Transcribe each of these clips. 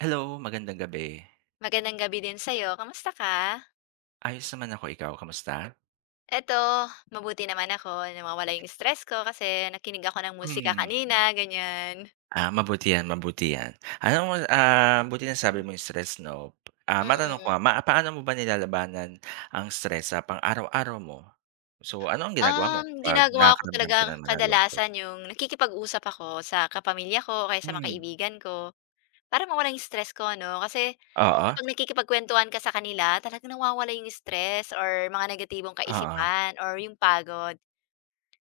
Hello, magandang gabi. Magandang gabi din sayo kamusta ka? Ayos naman ako, ikaw kamusta? Ito mabuti naman ako na nawawala yung stress ko kasi nakinig ako ng musika Mm. kanina, ganyan. Ah, mabuti yan, mabuti yan. Alam mo, ah, mabuti nasabi Mhm. mo yung stress 'no, ah, matanong ko Mm. nga. Ma paano mo ba nilalabanan ang stress sa pang araw-araw mo? So, ano ang ginagawa mo Um, kapag ginagawa ko nakakaramdam ka talaga nanaman ng lungkot? kadalasan yung nakikipag-usap ako sa kapamilya ko o kaya sa mga Mm. kaibigan ko. Para mawala yung stress ko 'no, kasi Oo. kapag nakikipagkwentuhan ka sa kanila talaga nawawala yung stress or mga negatibong Oo. kaisipan or yung pagod.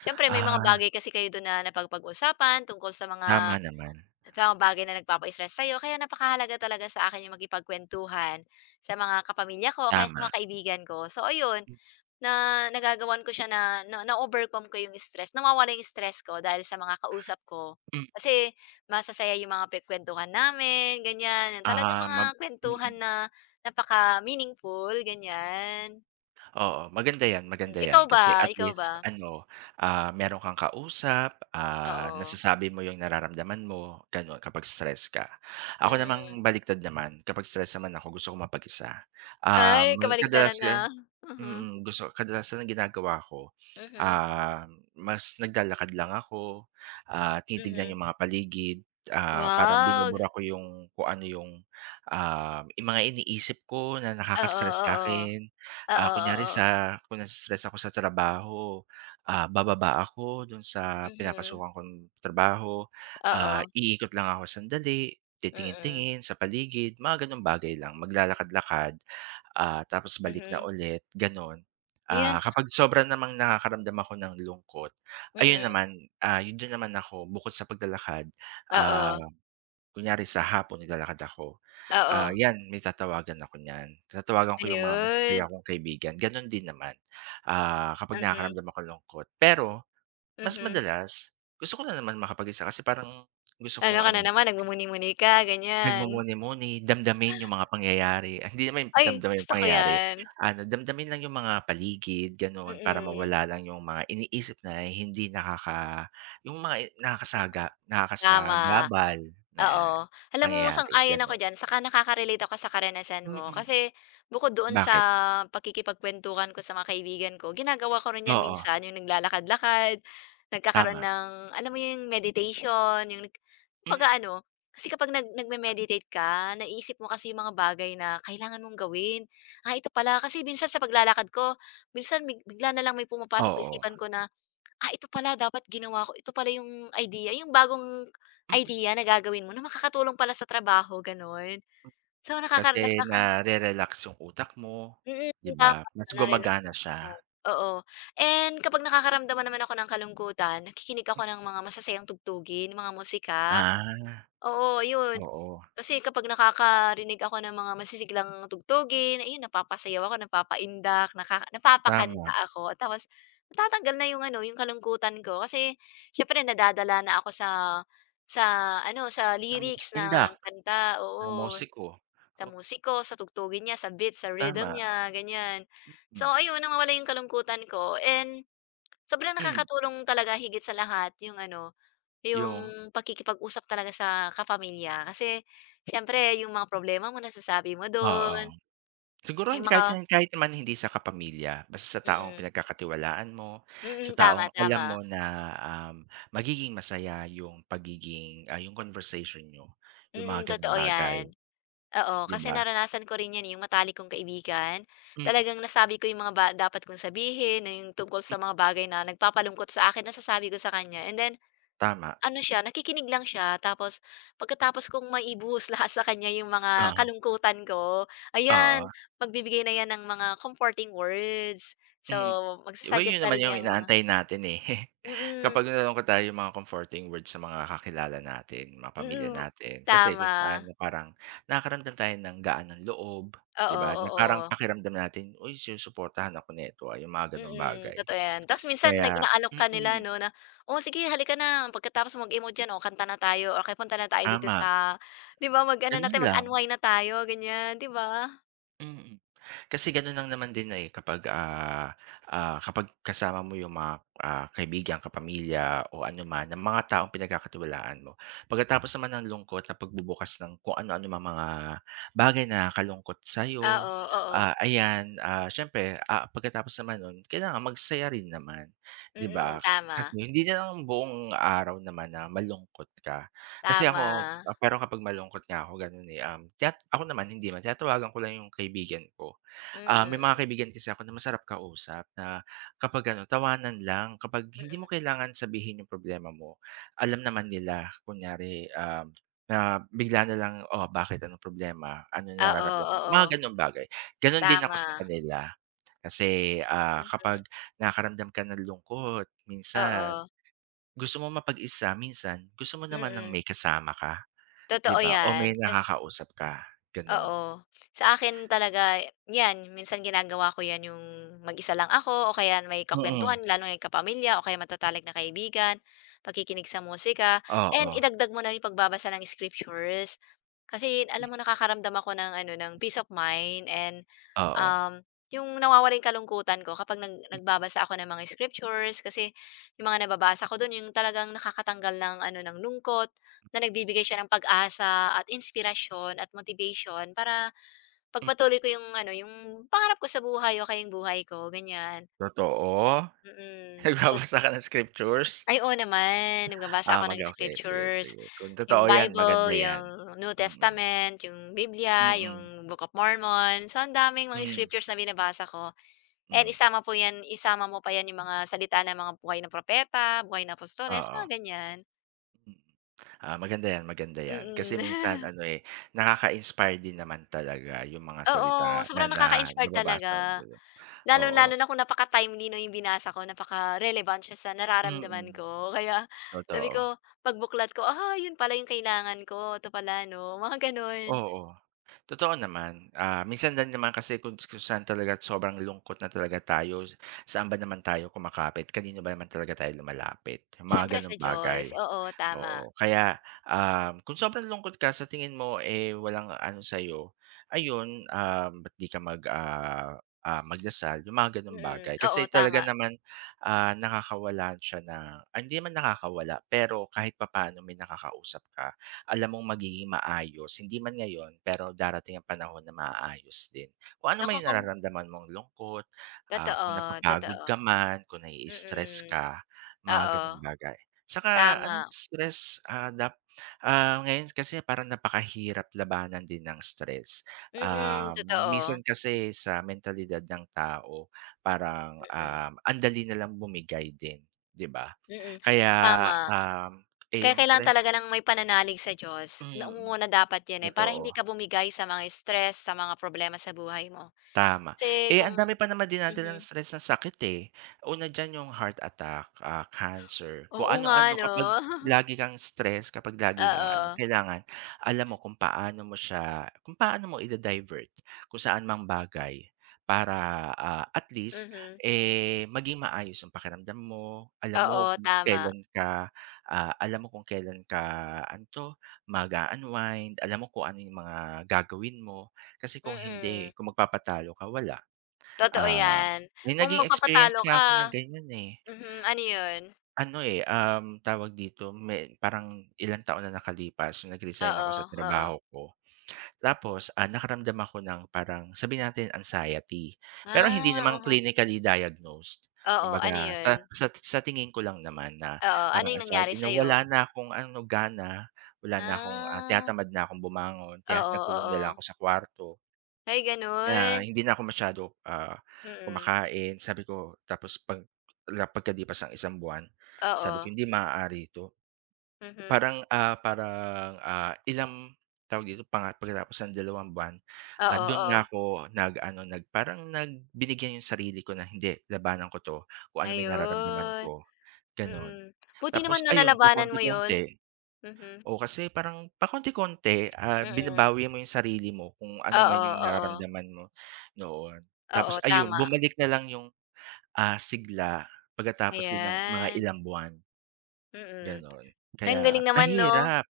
Siyempre may mga Ah. bagay kasi kayo do'n na napapag-usapan tungkol sa mga, Tama naman. sa mga bagay na nagpapa-stress sayo kaya napakahalaga talaga sa akin yung makipagkwentuhan sa mga kapamilya ko o kaya sa Tama. mga kaibigan ko. So, ayun Hmm. na nagagawan ko siya na na na-overcome ko yung stress, nawawala yung stress ko dahil sa mga kausap ko Hmm. kasi masasaya yung mga pinag-kwentuhan namin, ganyan. Yung talagang Ah, ma mga kwentuhan mm. na napaka meaningful, ganyan. Oo, maganda yan, maganda Ikaw yan kasi ba? at Ikaw least ba? ano, ah, meron kang kausap, ah, Oo. nasasabi mo yung nararamdaman mo ganon kapag stress ka. Ako Mm. namang baliktad naman kapag stress naman ako gusto kong mapag-isa. Um, Ay well kabaligtaran, kadalasan ah, mhm. mm, gusto kadalasan ang ginagawa ko, Mhm. um, mas naglalakad lang ako, ah, tinitignan Mhm. yung mga paligid, ah, parang Wag. binubura ko yung kung ano yung uhm yung mga iniisip ko na Oo nakaka-stress oo, sa'kin, ah, oo, kunyari oo. sa kung naii-stress ako sa trabaho, ah, bababa ako dun sa Mhm. pinapasukan kong trabaho, ah, Oo. iikot lang ako, sandali titingin Mm. tingin sa paligid mga ganong bagay lang, maglalakad-lakad, ah, tapos balik na Mhm. ulit ganon. Ah, Ayan. kapag sobra namang nakakaramdam ako ng lungkot, ayun Mm. naman, ah, yun din naman naman ako, bukod sa paglalakad, ah, Oo. kunyari sa hapon naglalakad ako, ah, Oo. yan may tatawagan ako niyan. Tatawagan ko yung mga Ayun. masasaya kong kaibigan ganun din naman, ah, kapag Mhm. nakakaramdam akong lungkot pero mas Mhm. madalas gusto ko nanaman makapag-isa kasi parang gusto Ano kong ka ano na naman, nagmumuni-muni ka, ganyan. Nagmumuni-muni, damdamin yung mga pangyayari, ay hindi naman Ay, damdamin yung gusto ko pangyayari. 'yan. Ano, damdamin lang yung mga paligid ganon para Mm. mawala lang yung mga iniisip na hindi nakaka yung mga nakasaga Tama, nakasagabal na oo, alam mo pangyayari, sang-ayon ako ganon. diyan. Tsaka nakakarelate ako sa karanasan mo, Mm. kasi bukod doon sa Bakit? pakikipagkwentuhan ko sa mga kaibigan ko, ginagawa ko rin 'yan Oo. minsan. Yung naglalakad-lakad nagkakaroon Tama. ng, alam mo,' yung meditation, yung nag Mm. pag-aano kasi kapag nag nagme-meditate ka, naisip mo kasi yung mga bagay na kailangan mong gawin, ah, ito pala kasi minsan sa paglalakad ko, minsan big bigla na lang may pumapasok sa Oo. isipan ko na, ah, ito pala dapat ginawa ko. Ito pala yung idea, yung bagong Mm. idea na gagawin mo na makakatulong pala sa trabaho ganon. So nakaka Kasi nagkaka. nare-relax yung utak mo. Mm, 'Di ba, tama mas nare-relax yung gumagana utak mo, siya. oo. And kapag nakakaramdaman naman ako ng kalungkutan, nakikinig Mm. ako ng mga masasayang tugtugin, 'yung mga musika. Ah. Oo ayun, Oo. kasi kapag nakakarinig ako ng mga masisiglang tugtugin, ayun napapasayaw ako, napapaindak, naka Tama. napapakanta ako. Tapos natatanggal na yung ano, yung kalungkutan ko, kasi siyempre nadadala na ako sa sa ano, sa Sa lyrics [unintelligible] indak, ng kanta. ng Oo, musiko. sa oh. musiko, sa tugtugin niya, sa beats, sa rhythm Tama. niya, ganyan. So Mm. ayun, nawawala yung kalungkutan ko. And sobrang Mm. nakakatulong talaga higit sa lahat yung ano, 'Yung? yung pakikipag-usap talaga sa kapamilya, kasi siyempre yung mga problema mo nasasabi mo Oo. dun. Siguro Yung hindi kahit mga kahit naman hindi sa kapamilya. Basta sa taong Mm. pinagkakatiwalaan mo, sa Mm, tama, taong alam tama. mo na, um, magiging masaya yung pagiging ah, yung conversation niyo, 'yung Mm mga ganong totoo bagay. yan, oo, 'Di kasi ba. naranasan ko rin yan eh yung matalik kong kaibigan, Mm. talagang nasabi ko yung mga ba dapat kong sabihin na yung tungkol Mm. sa mga bagay na nagpapalungkot sa akin, nasasabi ko sa kanya. And then, Tama. ano siya nakikinig lang siya. Tapos pagkatapos kong maibuhos lahat sa kanya yung mga Ah. kalungkutan ko, Oo. ayan magbibigay na 'yan ng mga comforting words. So Mm. 'Di ba yun magsa-suggest na naman rin yung 'yang mga inaantay natin eh. Mm. Kapag nalulungkot tayo 'yung mga comforting words sa mga kakilala natin, mga pamilya Mm bu natin kasi kung tama. paano parang nakakaramdam tayo ng gaan ng loob, 'di Oo, ba, na parang oo. pakiramdam natin, "Uy sinusuportahan ako nito ah." Yung mga ganong Mm bagay. totoo yan. Ta's minsan nag Kaya inaalok ka nila mm. 'no na, "O, sige halika na pagkatapos mo mag-emote diyan, o kanta na tayo, o kaya punta na tayo dito Tama. sa" 'Di ba mag-ano na Ganun tayo. lang. Mag-unwind na tayo, ganyan. 'Di ba? Mm, kasi gaon'n lang naman din, eh, kapag, ah, ah, kapag kasama mo yung mga, ah, kaibigan, kapamilya o anoman ng mga taong pinagkakatiwalaan mo. Pagkatapos naman nang lungkot na pagbubukas ng kung anu-anong mga bagay na nakakalungkot Ah, sa'yo, o, oo. ah, ayan, ah, siyempre, ah, pagkatapos naman no'n, kailangan magsaya rin naman, 'di ba? Mm, Kasi tama. hindi na lang buong araw naman na malungkot ka. Kasi ako Tama. pero kapag malungkot nga ako gano'n, eh, um, chat ako naman, hindi naman. Tinatawagan ko lang yung kaibigan ko. Ah, may mga Mm. kaibigan kasi ako na masarap kausap na kapag ano, tawanan lang. Kapag hindi mo Mm. kailangan sabihin yung problema mo, alam naman nila kunyari, ah, na bigla na lang, "O, bakit anong problema? Ano Oo, nararamdaman?" mga oo. gano'ng bagay. Gano'n din ako sa Tama. kanila, kasi, ah, kapag Mhm. nakakaramdam ka ng lungkot, minsan Oo. gusto mo mapag-isa, minsan gusto mo naman ng Mm. may kasama ka 'di Totoo ba, o may 'yan. Kasi nakakausap ka, gano'n. Oo. Sa akin talaga 'yan minsan ginagawa ko 'yan, yung mag-isa lang ako o kaya may Mm. kakuwentuhan lalo na yung kapamilya o kaya matatalik na kaibigan, pakikinig sa musika and Oo. idagdag mo na yung pagbabasa ng scriptures. Kasi Hmm. alam mo, nakakaramdam ako ng ano, ng peace of mind and Oo. um, yung nawawala yung kalungkutan ko kapag nag Hmm. nagbabasa ako ng mga scriptures kasi yung mga nababasa ko do'n, yung talagang nakakatanggal ng ano, ng lungkot, na nagbibigay siya ng pag-asa at inspirasyon at motivation para Hmm. ipagpatuloy ko yung ano, yung pangarap ko sa buhay o kaya yung buhay ko, ganyan. Totoo? Mm, to Nagbabasa ka ng scriptures? Ay, oo naman. Ah, Nagbabasa ako mag ng okey. Sige, scriptures, sige, kung yung totoo 'yan, maganda Bible, 'yan, yung New mm. Testament, yung Biblia, Mm. yung Book of Mormon, so ang daming mga Hmm. scriptures na binabasa ko and Hmm. isama po 'yan isama mo pa 'yan, yung mga salita ng mga buhay ng propeta, buhay ng apostoles, mga Oo. ganyan. Mm. Ah, maganda 'yan maganda 'yan. Kasi minsan Mm. ano, eh, nakaka-inspire din naman talaga 'yong mga Oo, salita na sobrang na nakaka-inspire nababasa hun talaga. dulo, oo. Lalong-lalo na kung napaka-timely, 'no, 'yong binasa ko napaka-relevant siya sa nararamdaman Mm, ko, kaya sabi totoo. ko pagbuklat ko. "Ah, 'yon pala 'yong kailangan ko, 'to pala, 'no?" Mga gano'n. Oo. Totoo naman, ah, minsan din naman kasi kuns kung saan talaga sobrang lungkot na talaga tayo s saan ba naman tayo kumakapit? Kanino ba naman talaga tayo lumalapit? Yung mga Siyempre ganung sa bagay. Diyos. Oo, tama. Oo kaya, uhm, kung sobrang lungkot ka sa tingin mo, eh, walang ano sayo ayun, ah, ba't di ka mag ah ah, magdasal yung mga ganong bagay. Mm. Kasi Oo, talaga tama. naman, ah, nakakawalan siya ng ay hindi naman nakakawala, pero kahit papaano may nakakausap ka. Alam mong magiging maayos hindi man ngayon, pero darating ang panahon na maaayos din. Kung ano man yung Nakokom. nararamdaman mong lungkot, ah, kung Totoo, napapagod totoo. ka man kung nai-stress Mm, ka oo. mga ganung bagay. Saka anong Tama. stress, ah, dap ah, ngayon kasi parang napakahirap labanan din ng stress, Mm, ah totoo. minsan kasi sa mentalidad ng tao parang, Mm. uhm, andali na lang bumigay din, di ba? Mm, Kaya, tama. uhm, eh, Kaya yung kailangan stress talaga ng may pananalig sa Diyos. Mm, Nangunguna dapat 'yan, eh, para hindi totoo. ka bumigay sa mga stress, sa mga problema sa buhay mo. Tama. Kasi Eh, ang kung dami pa naman dinadalang mhm. stress ng sakit, eh. Una diyan yung heart attack, ah, cancer kung Oo nga, ano-ano 'no? kapag lagi kang stress kapag lagi kang ano Oo. kailangan alam mo kung paano mo siya kung paano mo i-da-divert kung saan mang bagay para, ah, at least, Mhm. eh, maging maayos yung pakiramdam mo, alam mo Oo, kung tama. kelan ka, ah alam mo kung kelan ka ano to mag-u-unwind, alam mo kung ano yung mga gagawin mo kasi kung Mm. hindi kung magpapatalo ka, wala. Totoo Ah, 'yan. may Kung naging experience magpapatalo nga ako na ka ganyan, eh. mhm. Ano 'yon? Ano, eh, uhm, tawag dito may parang ilang taon na nakalipas nung nag-resign ako Oo, sa oo. trabaho ko tapos, ah, nakaramdam ako ng parang sabihin natin anxiety pero Ah, hindi naman mhm. clinically diagnosed. Oo, ano Kumbaga sa 'yon? sat sa tingin ko lang naman na Oo. Ano parang 'yong nangyari anxiety na, wala sa'yo? na akong ano gana, wala na akong, ah, Ah. tinatamad na akong bumangon kaya Oo, nagkulong na lang oo. ako sa kwarto. Ay, Kaya, ah, gano'n. hindi na ako masyado, ah, Mm. kumakain sabi ko tapos 'pag la pagkalipas ng isang buwan sabi ko, Oo. "Hindi maaari ito." Mhm. Parang, ah, parang, ah, ilang, tawag dito panga pagkatapos ng dalawang buwan, ah, Oo, do'n na oo. ako nag-ano nag parang nag binigyan yung sarili ko na, "Hindi labanan ko 'to kung ano man 'yon nararamdaman Ayon, ko," gano'n. mm, buti Tapos naman no ayun, nalabanan mo 'yon. pakonti-konti, Mhm. oo. Kasi parang pakonti-konti, ah, Mm. binabawi mo yung sarili mo kung ano man Oo, yung oo. nararamdaman mo, noon. Tapos Oo, ayon, tama bumalik na lang yung, ah, sigla, pagkatapos din ng mga Ayan. ilang buwan. Mm, Gano'n, ang kaya, galing naman 'no. mahirap,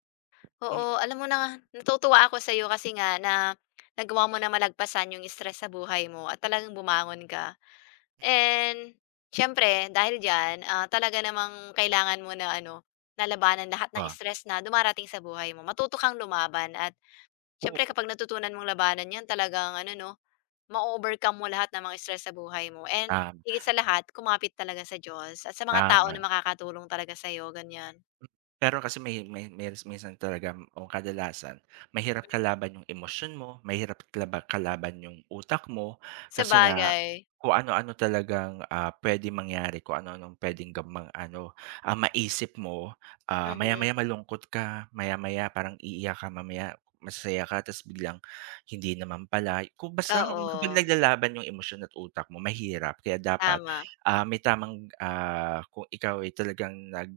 m Oo, alam mo na, natutuwa ako sa'yo kasi nga, na nagawa mo na malagpasan yung stress sa buhay mo at talagang bumangon ka. And siyempre, dahil diyan, ah, talaga namang kailangan mo na ano, na labanan lahat ng Oo. stress na dumarating sa buhay mo, matuto kang lumaban at siyempre Oo. kapag natutunan mong labanan yan talaga ang ano 'no, ma-o-overcome mo lahat ng mga stress sa buhay mo. And Um. higit sa lahat, kumapit talaga sa Diyos at sa mga tao na Tama. makakatulong talaga sa'yo, ganyan. Hmm. Pero kasi may may mils minsan talaga, ang kadalasan mahirap kalaban yung emosyon mo, mahirap kalaba kalaban yung utak mo, kasi nga Sabagay. kung ano-ano talagang, ah, pwede mangyari. Kung ano-anong pwedeng gamang ano, ah, maisip mo, ah, Mhm. maya-maya malungkot ka, maya-maya parang iiyak ka mamaya, masaya ka tas biglang, hindi naman pala. Kung basta, kapag Oo. naglalaban yung emosyon at utak mo mahirap kaya dapat, Tama. ah, may tamang ah, kung ikaw ay talagang nag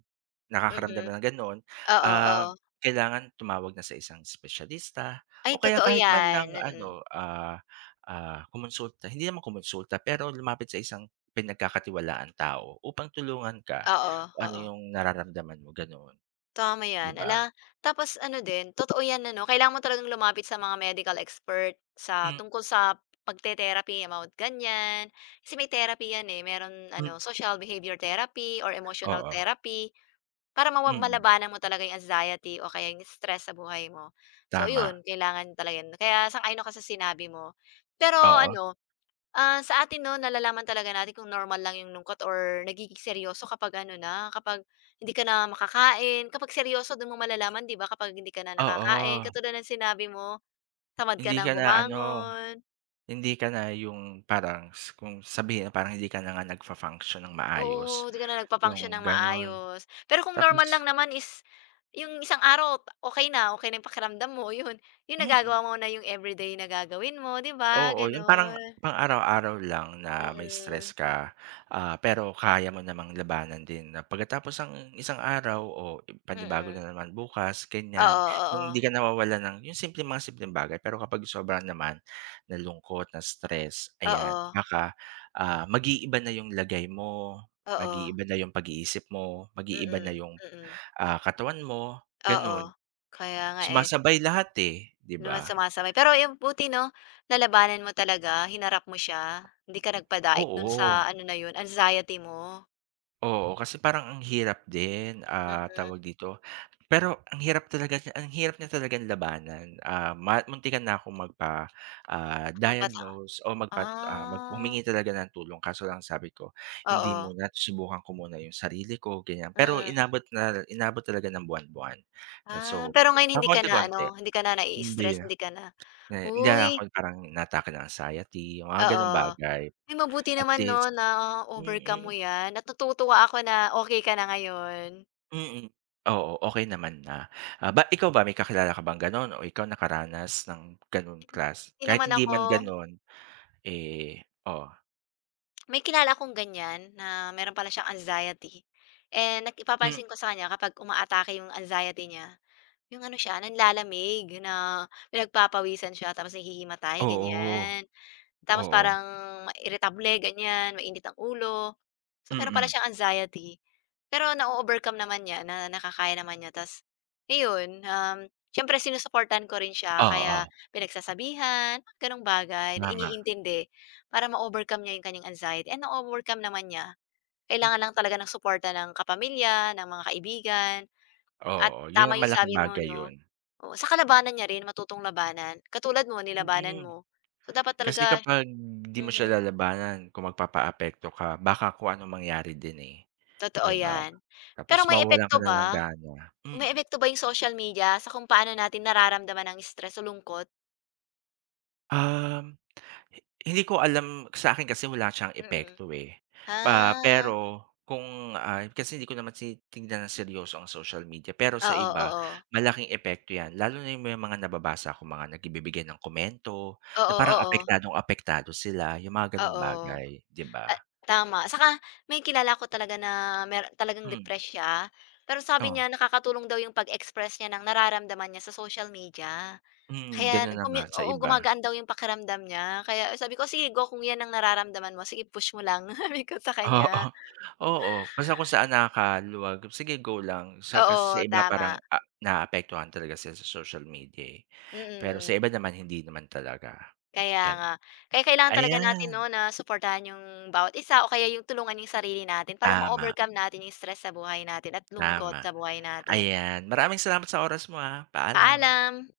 nakakaramdam Mhm. na ng gano'n Oo, uhm oo. kailangan tumawag na sa isang espesyalista Ay o kaya totoo kahit man lang yan, mm. ano, ah, ah, kumonsulta, hindi naman kumonsulta pero lumapit sa isang pinagkakatiwalaan tao upang tulungan ka, Oo, kung ano oo. yung nararamdaman mo gano'n. Tama 'Di yan, ba? 'ala, tapos ano din totoo 'yan ano, kailangan mo talagang lumapit sa mga medical expert, sa Hmm. tungkol sa pagte-therapy about ganyan. Kasi may therapy 'yan, eh, meron Hmm. ano social behavior therapy or emotional Oo. therapy, para mawa Mm. malabanan mo talaga yung anxiety o kaya yung stress sa buhay mo. So Tama. 'yon, kailangan talaga no'n, kaya sang-ayon ako sa sinabi mo. Pero Oo. ano, ah, sa atin no nalalaman talaga natin kung normal lang yung lungkot or nagiging seryoso kapag ano na, kapag hindi ka na makakain, kapag seryoso do'n mo malalaman 'di ba, kapag hindi ka na nakakain Oo. katulad ng sinabi mo, tamad ka Hindi ng ka na-ano, bumangon. hindi ka na yung parang s kung sabihin na parang hindi ka na nga nagfu-function ng maayos, Oo, 'di ka na yung nagfu-function ng gano'n, maayos. Pero kung normal tapos lang naman is, yung isang araw okey na, okey na yung pakiramdam mo, 'yon. 'Yong nagagawa Mm. mo na yung everyday na gagawin mo, 'di ba? Oo, yung parang Gano'n. pang-araw-araw lang na may stress Mm. ka, ah, pero kaya mo namang labanan din na pagkatapos ang isang araw o panibago Mm. na naman bukas, ganyan. Oo, Yung oo. di ka nawawalan ng yung simpleng mga simpleng bagay pero kapag sobrahan naman na lungkot, na stress, ayan Oo. baka, ah, mag-iiba na yung lagay mo, Oo. mag-iiba na yung pag-iisip mo, mag-iiba na Mm, yung, mm. ah, katawan mo, Oo, gano'n. kaya nga eh. Sumasabay lahat eh di Numa ba? sumasabay, pero 'yon buti 'no, nalabanan mo talaga hinarap mo siya, hindi ka nagpadaig do'n sa Oo. ano na 'yon anxiety mo. Oo. Kasi, parang ang hirap din, ah, Siyempre. tawag dito, pero, ang hirap talaga niya ang hirap niya talagang labanan, ah, ma muntikan na akong magpa ah, Magpasa diagnose o magpa ah, mag Ah. humingi ng tulong. Kaso lang sabi ko, "Hindi Oo. muna, susubukan ko muna 'yong sarili ko," ganyan. Pero, Mm. inabot na inabot talaga ng buwan-buwan. 'Yan, Ah. so, Pero, ngayon pa hindi ka na konti-konti ano, hindi ka na hindi. naii-stress, hindi ka na Na hindi na ako uy. 'yong parang inaatake ng anxiety, 'yong mga gano'ng Oo. bagay. Uy, mabuti At naman, least 'no, na-overcome mo mm. 'yan at natutuwa ako na, okay ka na ngayon. Mm. Oo, okay naman na. Ah, ba't ikaw ba, may kakilala ka bang gano'n o ikaw, nakaranas ng gano'n klas Hindi Kahit naman hindi man ako gano'n, eh, o? May kilala akong ganyan, na meron pala siyang anxiety. Eh, naki Hmm. nagpapansin ko sa kanya kapag umaatake 'yong anxiety niya, 'yong ano siya, nanlalamig na pinagpapawisan siya, tapos nahihimatay, Oo. ganyan. Tapos Oo. parang, ma iritable, ganyan, mainit ang ulo. So, meron pala Mm. siyang anxiety, pero na-o-overcome naman niya, na nakakaya naman niya. Tapos, iyon, um, siyempre sinusuportahan ko rin siya, kaya Oo. pinagsasabihan, gano'ng bagay, na Tama. iniintindi para ma-overcome niya 'yong kanyang anxiety and na-overcome naman niya. Hmm. Kailangan lang talaga ng suporta ng kapamilya, ng mga kaibigan, at Oo. 'Yon tama ang 'yong malaking sabi mo, bagay 'no. 'yon. Oo, saka labanan niya rin, matutong labanan, katulad mo nilabanan Mm. mo. So, dapat Kasi talaga kapag, 'di mo siya mhm. lalabanan, kung magpapaapekto ka, baka kung anong mangyari din, eh, Totoo 'di ba? yan. Tapos Pero, may mawawalan ka epekto na ng ba? gana. Hmm? Umeepekto ba 'yong social media sa kung paano natin nararamdaman ang stress o lungkot? Um, hi hindi ko alam, sa'kin kasi wala siyang Mm. epekto, eh. Pa Ah. pero kung ay kasi hindi ko naman tinignan ng seryoso ang social media, pero sa Oo, iba, oo. malaking epekto 'yan. Lalo na 'yong may mga nababasa akong mga nagibibigay ng komento, na Oo, parang oo. apektadong-apektado sila, 'yong mga gano'ng Oo. bagay, 'di A ba? tama, saka may kilala ako talaga na mayr talagang Hmm. depressed siya. Pero, sabi O? niya nakakatulong daw 'yong pag-express niya ng nararamdaman niya sa social media. Mm. Kaya, Gano'n na nga, nag-comme sa oo, iba. gumagaan daw 'yong pakiramdam niya, kaya sabi ko, "Sige go, kung 'yan ang nararamdaman mo, sige push mo lang," sabi ko sa Oo. kanya. Pa nga Oo, basta kung saan nakakaluwag, sige go lang sa kasi sa Oo, iba parang, tama. a naapektuhan talaga sila sa social media, eh. Pero sa Mm. iba naman, hindi naman talaga, Kaya gano'n. nga. Kaya kailangan talaga natin, Ayan. 'no, na suportahan 'yong bawat isa o kaya 'yong, tulungan 'yong sarili natin. Para Tama. ma-overcome natin 'yong stress sa buhay natin at lungkot Tama. sa buhay natin. Ayan, maraming salamat sa oras mo, ah. Paalam. Paalam.